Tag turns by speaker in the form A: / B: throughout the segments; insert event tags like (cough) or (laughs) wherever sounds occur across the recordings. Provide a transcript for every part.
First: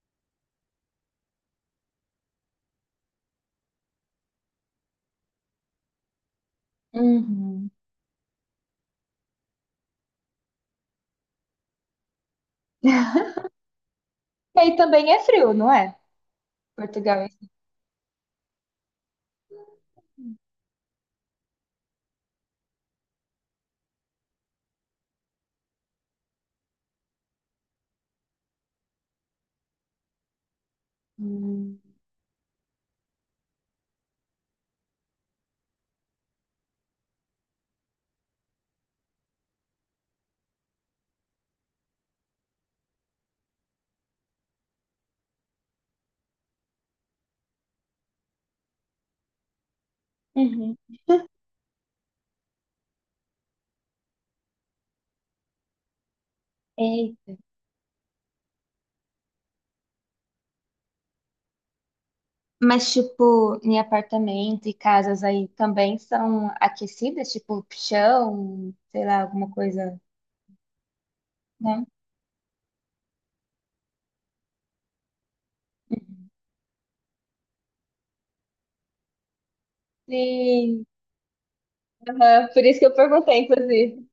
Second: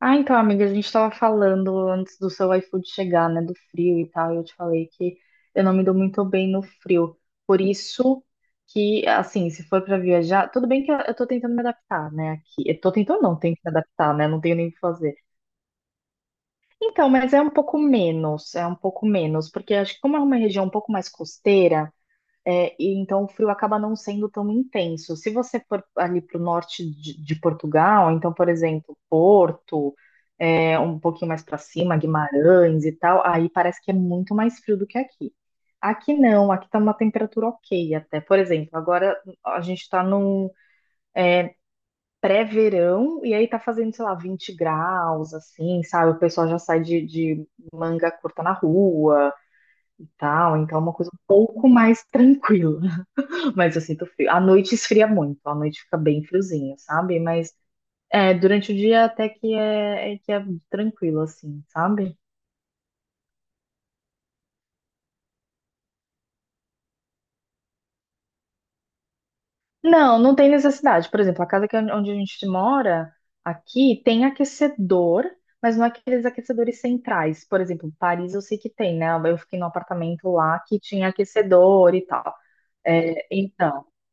A: Ah, então, amiga, a gente tava falando antes do seu iFood chegar, né, do frio e tal, e eu te falei que eu não me dou muito bem no frio. Por
B: Uhum.
A: isso que, assim, se for pra viajar, tudo bem que eu tô tentando me adaptar, né, aqui. Eu tô tentando não, tenho
B: (laughs)
A: que me adaptar, né, não tenho
B: E
A: nem o
B: aí
A: que
B: também
A: fazer.
B: é frio, não é?
A: Então,
B: Portugal é
A: mas é
B: frio.
A: um pouco menos, é um pouco menos, porque acho que como é uma região um pouco mais costeira, é, e então o frio acaba não sendo tão intenso. Se você for ali pro norte de Portugal, então, por exemplo, Porto um pouquinho mais para
B: Hum.
A: cima, Guimarães e tal, aí parece que é muito mais frio do que aqui. Aqui não, aqui tá uma temperatura ok até. Por exemplo, agora a gente tá num pré-verão e aí tá fazendo, sei lá, 20 graus, assim, sabe? O pessoal já sai de manga curta na rua e tal,
B: Uhum.
A: então é uma coisa um pouco mais tranquila. (laughs) Mas eu sinto frio. À noite esfria muito, à noite fica bem friozinho,
B: E-
A: sabe? Mas é, durante o dia até que é, é que é tranquilo, assim, sabe?
B: mas, tipo, em apartamento e casas aí também são aquecidas, tipo, chão, sei lá, alguma coisa,
A: Não, não tem necessidade. Por exemplo, a casa que,
B: né?
A: onde a gente mora, aqui, tem aquecedor, mas não é aqueles aquecedores centrais. Por exemplo, Paris eu sei que tem, né? Eu fiquei num apartamento lá que
B: Sim.
A: tinha aquecedor e tal.
B: Aham. Por isso que eu
A: É,
B: perguntei,
A: então,
B: inclusive.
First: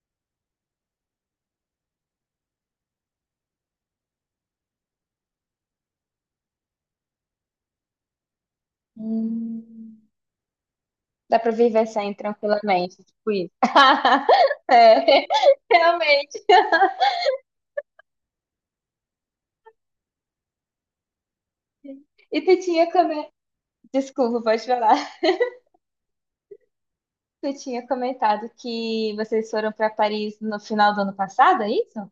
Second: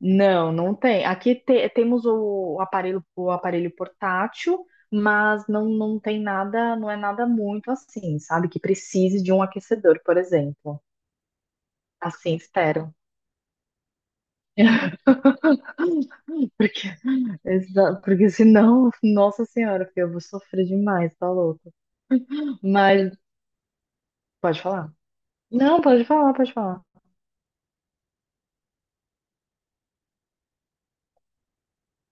A: não, não tem. Aqui te- temos o aparelho portátil, mas não, não tem nada, não é nada muito assim, sabe? Que precise de um
B: Hum.
A: aquecedor, por exemplo.
B: Dá pra viver sem
A: Assim, espero.
B: tranquilamente, tipo isso. (laughs)
A: (laughs)
B: É, realmente.
A: Porque Exa- Porque senão, (laughs) nossa senhora, filho, eu vou sofrer demais, tá louco.
B: E tu tinha
A: Mas,
B: comido. Desculpa,
A: pode
B: pode
A: falar?
B: falar.
A: Não, pode falar, pode falar.
B: Você tinha comentado que vocês foram para Paris no final do ano passado, é isso?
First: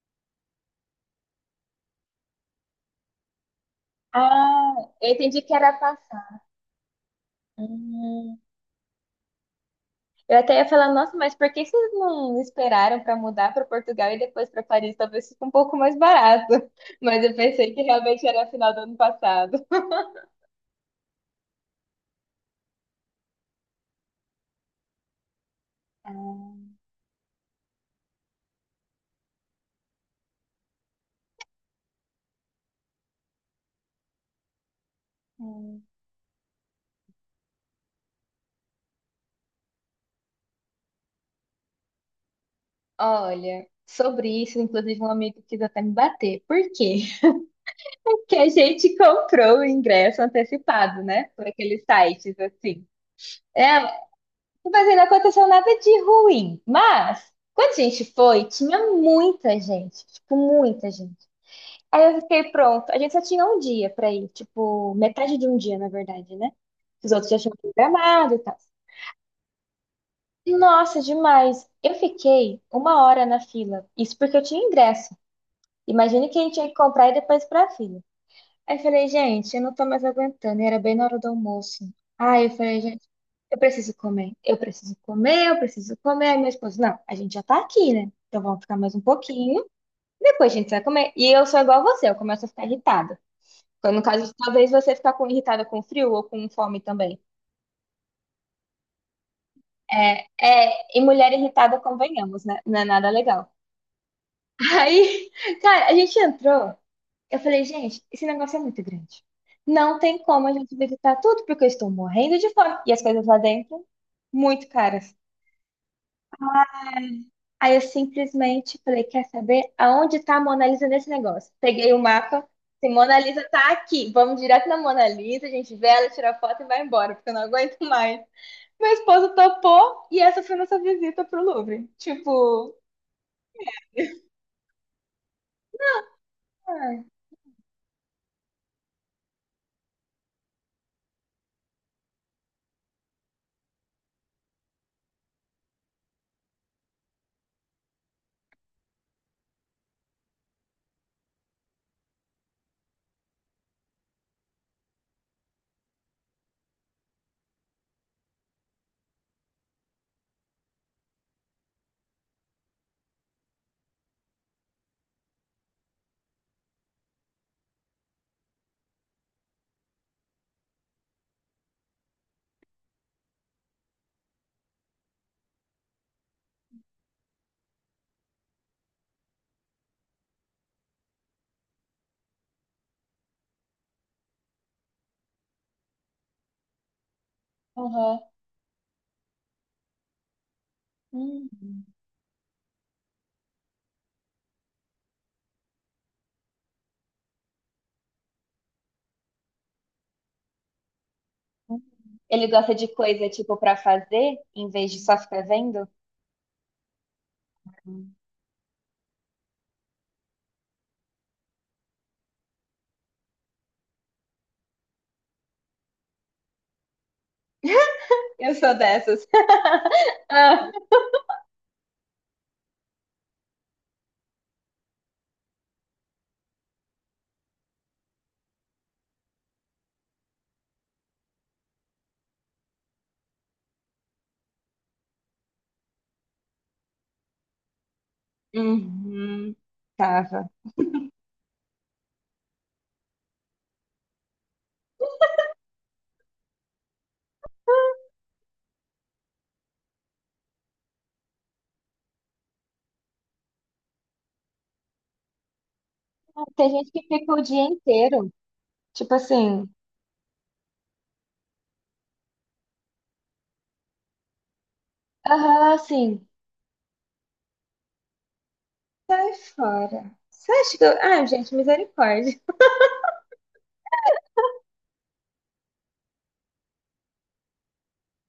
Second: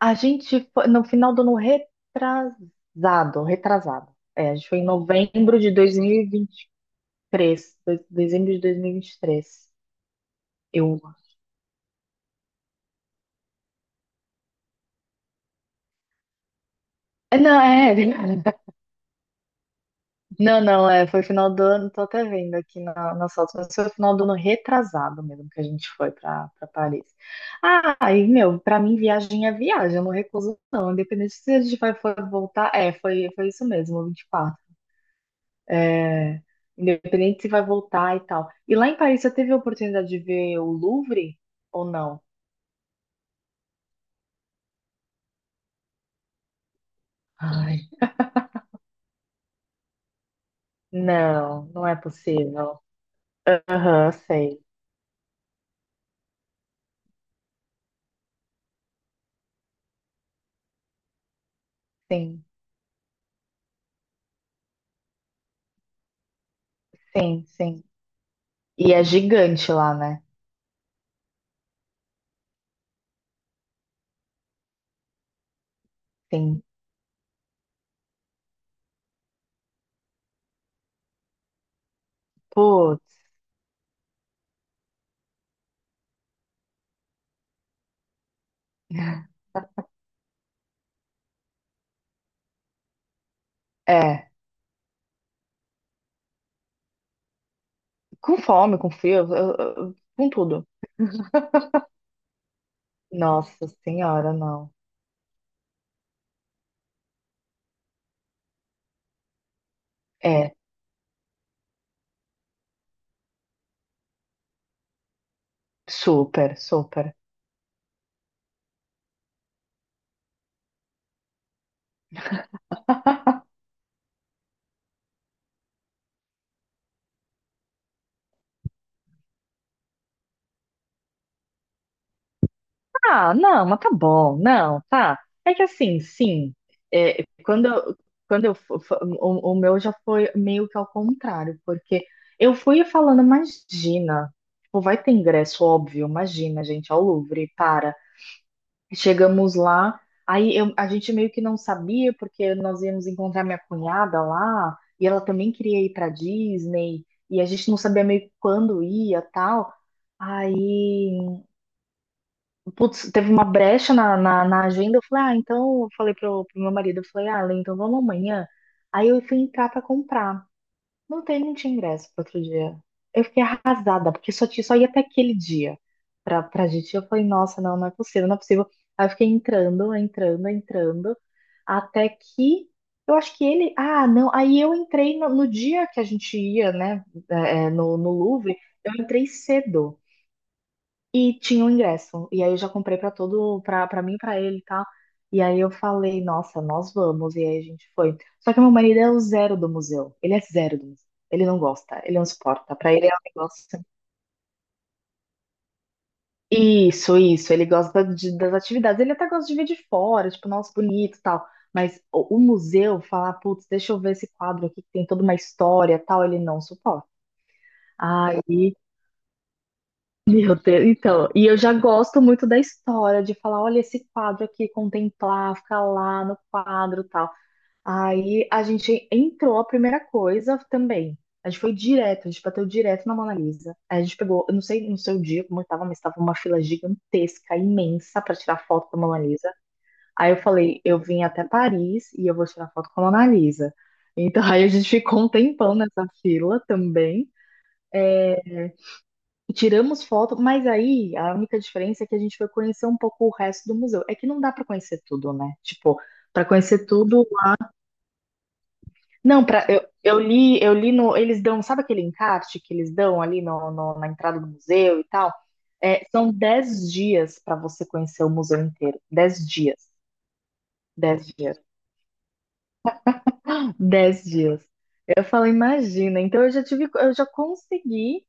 A: A gente foi no final do ano retrasado, retrasado. É, a gente
B: Ah,
A: foi em
B: eu entendi que
A: novembro de
B: era passado.
A: 2023,
B: Hum.
A: dezembro de dois mil e vinte e três.
B: Eu até ia falar,
A: Eu.
B: nossa, mas por que vocês não esperaram para mudar para Portugal e depois para Paris? Talvez fique um pouco mais barato. (laughs) Mas eu
A: É, Não,
B: pensei que
A: é,
B: realmente era
A: (laughs)
B: final do ano passado.
A: Não, não, é, foi final do ano, tô até vendo aqui na, nas fotos, mas foi final do ano retrasado mesmo que a gente foi pra, pra
B: Ah,
A: Paris. Ah, aí, meu, pra mim viagem é viagem, eu não recuso não, independente se a gente vai for voltar, é, foi, foi isso mesmo, 24.
B: hum.
A: É, independente se vai voltar e tal. E lá em Paris, você teve a oportunidade de ver o Louvre ou não?
B: Olha, sobre isso, inclusive um amigo quis até me bater. Por quê?
A: Ai,
B: (laughs) Porque a gente comprou o ingresso antecipado, né? Por
A: não,
B: aqueles
A: não é
B: sites
A: possível.
B: assim. É.
A: Aham, sei.
B: Mas aí não aconteceu nada de ruim. Mas, quando a gente foi, tinha muita gente. Tipo, muita gente. Aí eu
A: Sim,
B: fiquei pronto. A gente só tinha um dia pra ir. Tipo, metade de um dia, na verdade, né? Os outros já
A: sim,
B: tinham
A: sim.
B: programado e tal.
A: E é gigante lá, né?
B: Nossa, demais. Eu fiquei 1 hora na fila. Isso porque eu tinha ingresso. Imagine quem
A: Sim.
B: tinha que comprar e depois pra fila. Aí eu falei, gente, eu não tô mais aguentando. E era bem na hora do almoço. Aí eu falei, gente. Eu preciso comer, eu preciso comer, eu preciso comer. Aí meu esposo, não, a gente já tá aqui, né? Então vamos ficar mais um pouquinho, depois a gente vai comer. E eu sou igual a você, eu começo a ficar irritada. Então, no caso,
A: É,
B: talvez você ficar com, irritada com frio ou com fome também.
A: com fome, com frio,
B: É,
A: com tudo.
B: é, e mulher irritada, convenhamos, né? Não é nada legal.
A: Nossa senhora, não.
B: (laughs) Aí, cara, a gente entrou. Eu falei, gente, esse negócio é muito grande. Não tem como
A: É,
B: a gente visitar tudo, porque eu estou morrendo de fome. E as coisas lá dentro, muito caras.
A: super, super.
B: Aí eu simplesmente falei, quer saber aonde tá a Mona Lisa nesse negócio? Peguei o mapa, se Mona Lisa tá aqui, vamos direto na Mona Lisa, a gente vê ela, tira a foto e vai embora, porque eu não aguento mais. Meu esposo topou e essa foi nossa visita pro Louvre. Tipo,
A: Ah, não, mas tá bom, não, tá. É que assim, sim,
B: ai,
A: é, quando, quando eu, o meu já foi meio que ao contrário, porque eu fui falando, imagina, tipo, vai ter ingresso, óbvio, imagina, gente, ao Louvre, para. Chegamos lá, aí a gente meio que não sabia, porque nós íamos encontrar minha cunhada lá, e ela também queria ir para Disney, e a gente não sabia meio que quando ia, tal. Aí, putz, teve uma brecha na agenda, eu falei, ah, então, eu falei pro meu marido, eu falei, ah, Ale, então vamos amanhã. Aí eu fui entrar para comprar. Não tem, não tinha ingresso para outro dia. Eu fiquei arrasada, porque só, tinha, só ia até aquele dia pra, pra gente. Eu falei, nossa, não, não é possível, não é possível. Aí eu fiquei entrando, entrando, entrando, até que eu acho que ele. Ah, não. Aí eu entrei no, no dia que a gente ia, né, é, é, no
B: aham.
A: Louvre, eu entrei cedo. E tinha o
B: Hum.
A: ingresso. E aí eu já comprei pra todo, pra para mim, pra ele e tal. E aí eu falei, nossa, nós vamos. E aí a gente foi. Só que meu marido é o zero do museu. Ele é zero do museu. Ele não gosta, ele não
B: Ele gosta
A: suporta.
B: de
A: Pra ele é um
B: coisa, tipo, pra
A: negócio.
B: fazer, em vez de só ficar vendo?
A: Isso, isso. Ele gosta das atividades. Ele até gosta de ver de fora, tipo, nossa, bonito e tal. Mas o museu, falar, putz, deixa eu ver esse quadro aqui que tem toda uma história e tal, ele não suporta.
B: Eu sou
A: Aí
B: dessas. (laughs)
A: Meu
B: Ah.
A: Deus, então, e eu já gosto muito da história, de falar, olha esse quadro aqui, contemplar, ficar lá no quadro e tal. Aí a gente entrou, a primeira coisa também, a gente foi direto, a gente bateu direto na Mona Lisa. Aí a gente pegou, eu não sei no seu dia como estava, mas estava uma fila gigantesca, imensa, para tirar foto da Mona Lisa.
B: Uhum.
A: Aí eu
B: Tava.
A: falei, eu vim até Paris e eu vou tirar foto com a Mona Lisa. Então (laughs) aí a gente ficou um tempão nessa fila também. É, tiramos foto, mas aí a única diferença é que a gente foi conhecer um pouco o resto do museu. É que não dá para conhecer tudo, né? Tipo, para
B: Tem
A: conhecer
B: gente que
A: tudo.
B: fica o dia inteiro. Tipo
A: Não,
B: assim,
A: para eu, eu li no, eles dão, sabe aquele encarte que eles dão ali no, na entrada do museu e tal?
B: aham,
A: É,
B: sim.
A: são 10 dias para você conhecer o museu inteiro. 10 dias.
B: Fora. Você acha que eu... Ah,
A: dez
B: gente,
A: dias.
B: misericórdia.
A: 10 dias. Eu falo, imagina. Então eu já tive, eu já consegui.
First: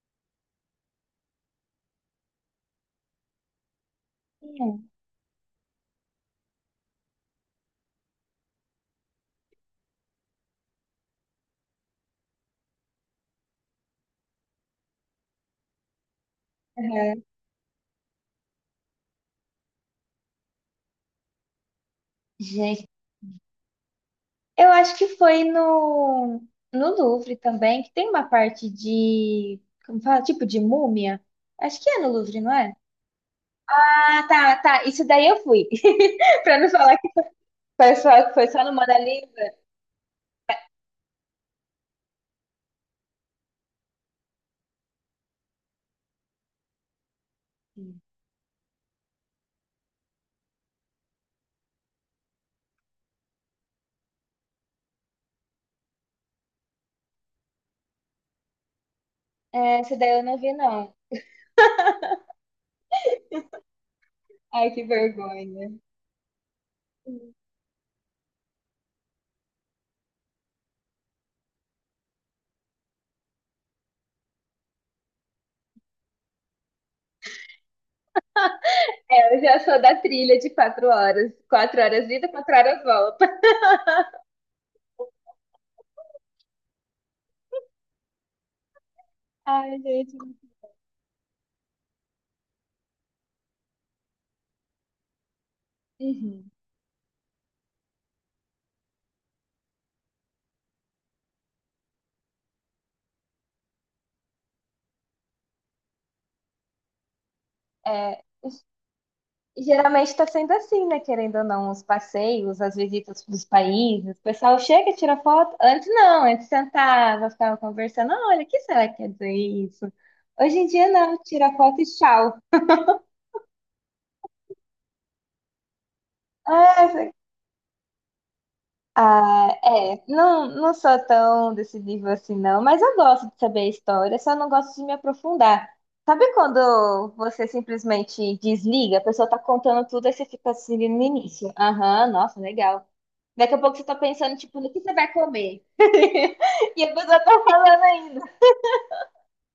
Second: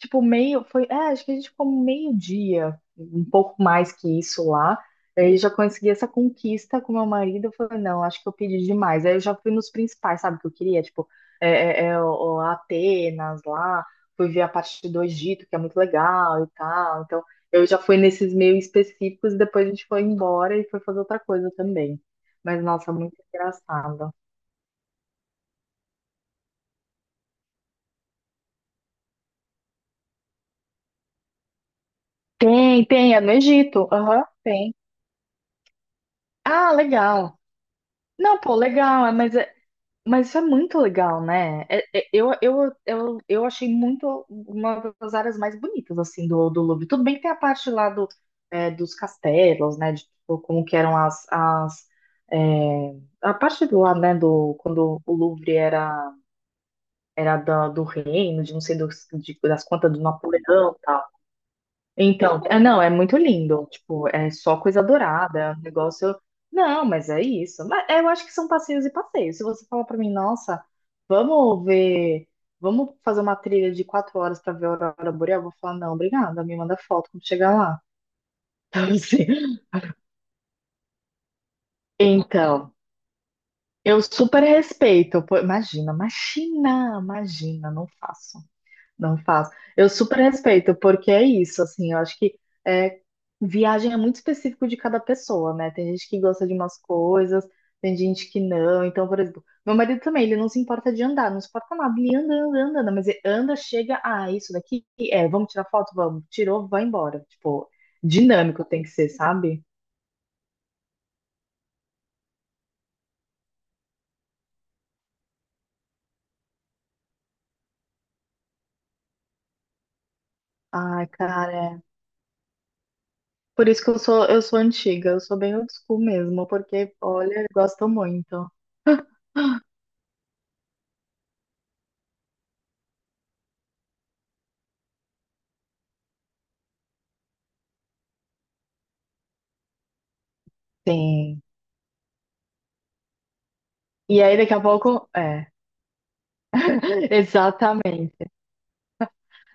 A: Tipo, meio, foi, é, acho que a gente ficou meio-dia, um pouco mais que isso lá.
B: Sim.
A: Aí já consegui essa conquista com meu marido. Eu falei, não, acho que eu pedi demais. Aí eu já fui nos principais, sabe, que eu queria, tipo, é, o Atenas lá, fui ver a parte do Egito, que é muito legal e tal. Então,
B: Uhum.
A: eu já fui nesses meio específicos, e depois a gente foi embora e foi fazer outra coisa também. Mas,
B: Gente,
A: nossa, muito engraçado.
B: eu acho que foi no, Louvre também, que tem uma parte de, como fala, tipo de múmia. Acho que é no Louvre, não é?
A: Tem, tem, é no Egito.
B: Ah,
A: Aham,
B: tá,
A: tem.
B: tá. Isso daí eu fui. (laughs) Pra não
A: Ah,
B: falar que
A: legal.
B: foi só, que
A: Não,
B: foi
A: pô,
B: só no Mona
A: legal, é, mas
B: Lisa.
A: mas isso é muito legal, né? Eu, eu achei muito uma das áreas mais bonitas, assim, do Louvre. Tudo bem que tem a parte lá do, é, dos castelos, né? De tipo, como que eram as... as é, a parte do lá, né? Do, quando o Louvre era, era da, do reino, de não sei das
B: É,
A: contas
B: isso
A: do
B: daí eu não vi,
A: Napoleão,
B: não.
A: então, é, não, é muito lindo. Tipo, é só
B: Ai, que
A: coisa dourada, é um
B: vergonha.
A: negócio. Não, mas é isso. Mas é, eu acho que são passeios e passeios. Se você falar pra mim, nossa, vamos ver, vamos fazer uma trilha de 4 horas pra ver a aurora boreal, eu vou falar, não, obrigada, me manda foto quando chegar lá. (laughs) Então, assim,
B: É, eu já sou da trilha de 4 horas. 4 horas ida, quatro
A: então,
B: horas volta.
A: eu super respeito. Pô, imagina, imagina, imagina, não faço. Não faço.
B: Ai,
A: Eu
B: gente.
A: super respeito, porque é isso, assim, eu acho que é, viagem é muito específico de cada pessoa, né? Tem gente que gosta
B: Uhum.
A: de umas coisas, tem gente que não. Então, por exemplo, meu marido também, ele não se importa de andar, não se importa nada, ele anda, anda, anda, anda, mas ele anda, chega, ah, isso daqui, é, vamos tirar foto? Vamos. Tirou, vai embora. Tipo,
B: É,
A: dinâmico tem que ser,
B: e
A: sabe?
B: geralmente está sendo assim, né? Querendo ou não, os passeios, as visitas dos países, o pessoal chega, e tira foto. Antes não, antes sentava, ficava conversando. "Ah, olha, o que será que quer dizer isso? Hoje em dia
A: Ai,
B: não,
A: cara,
B: tira foto
A: é.
B: e tchau.
A: Por isso que eu sou antiga, eu sou bem old school mesmo, porque,
B: Ah,
A: olha, eu gosto muito.
B: ah, é, não, não sou tão desse nível assim, não, mas eu gosto de saber a história, só não gosto de me aprofundar. Sabe quando você simplesmente desliga, a pessoa tá contando tudo e você fica assim no
A: Sim.
B: início? Aham, nossa, legal. Daqui a pouco você tá
A: E aí,
B: pensando,
A: daqui a
B: tipo, no que você
A: pouco,
B: vai
A: é.
B: comer? (laughs) E a pessoa tá falando ainda.
A: Exatamente.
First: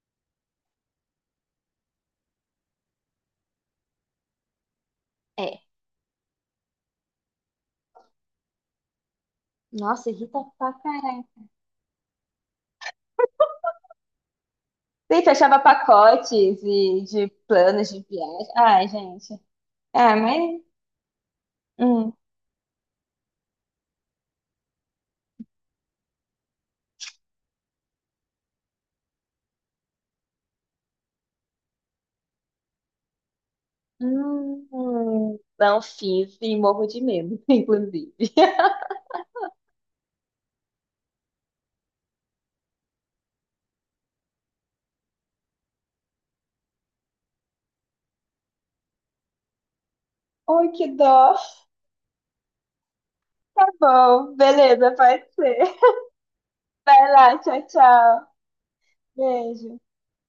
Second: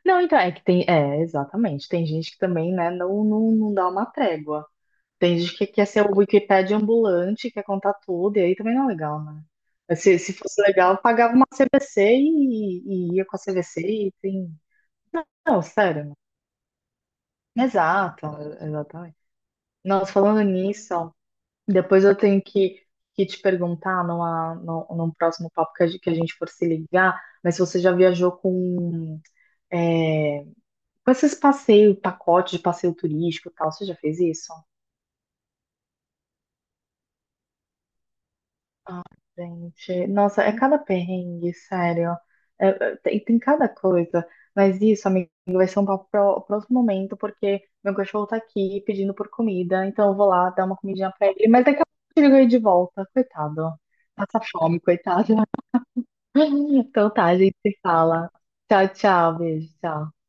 A: Não, então, é que tem. É, exatamente. Tem gente que também, né, não, não, não dá uma trégua. Tem gente
B: É,
A: que quer ser o Wikipédia ambulante, quer contar tudo, e aí também não é legal, né? Mas
B: nossa,
A: se
B: irrita
A: fosse
B: pra
A: legal, eu
B: caralho.
A: pagava uma CVC e ia com a CVC e tem.
B: Sim, fechava
A: Não, sério.
B: pacotes e de
A: Né?
B: planos de
A: Exato,
B: viagem. Ai,
A: exatamente.
B: gente.
A: Nossa,
B: Ah,
A: falando
B: mas.
A: nisso, ó, depois
B: Hum.
A: eu tenho que te perguntar numa, num, num, próximo papo que a gente for se ligar, mas se você já viajou com. É, com esses passeios, pacote de passeio turístico e tal, você já fez isso?
B: Não fiz e morro de medo, (laughs) inclusive.
A: Gente, nossa, é cada perrengue, sério. É, é, tem, tem cada coisa. Mas isso, amigo, vai ser um papo pro próximo momento, porque meu cachorro tá aqui pedindo por comida, então eu vou lá
B: Ai,
A: dar uma
B: que
A: comidinha
B: dó.
A: pra ele. Mas daqui a pouco eu ligo aí de volta,
B: Tá
A: coitado.
B: bom,
A: Passa fome,
B: beleza, pode
A: coitado.
B: ser.
A: (laughs) Então
B: Vai
A: tá, a
B: lá,
A: gente
B: tchau,
A: se
B: tchau.
A: fala. Tchau, tchau, beijo,
B: Beijo.
A: tchau.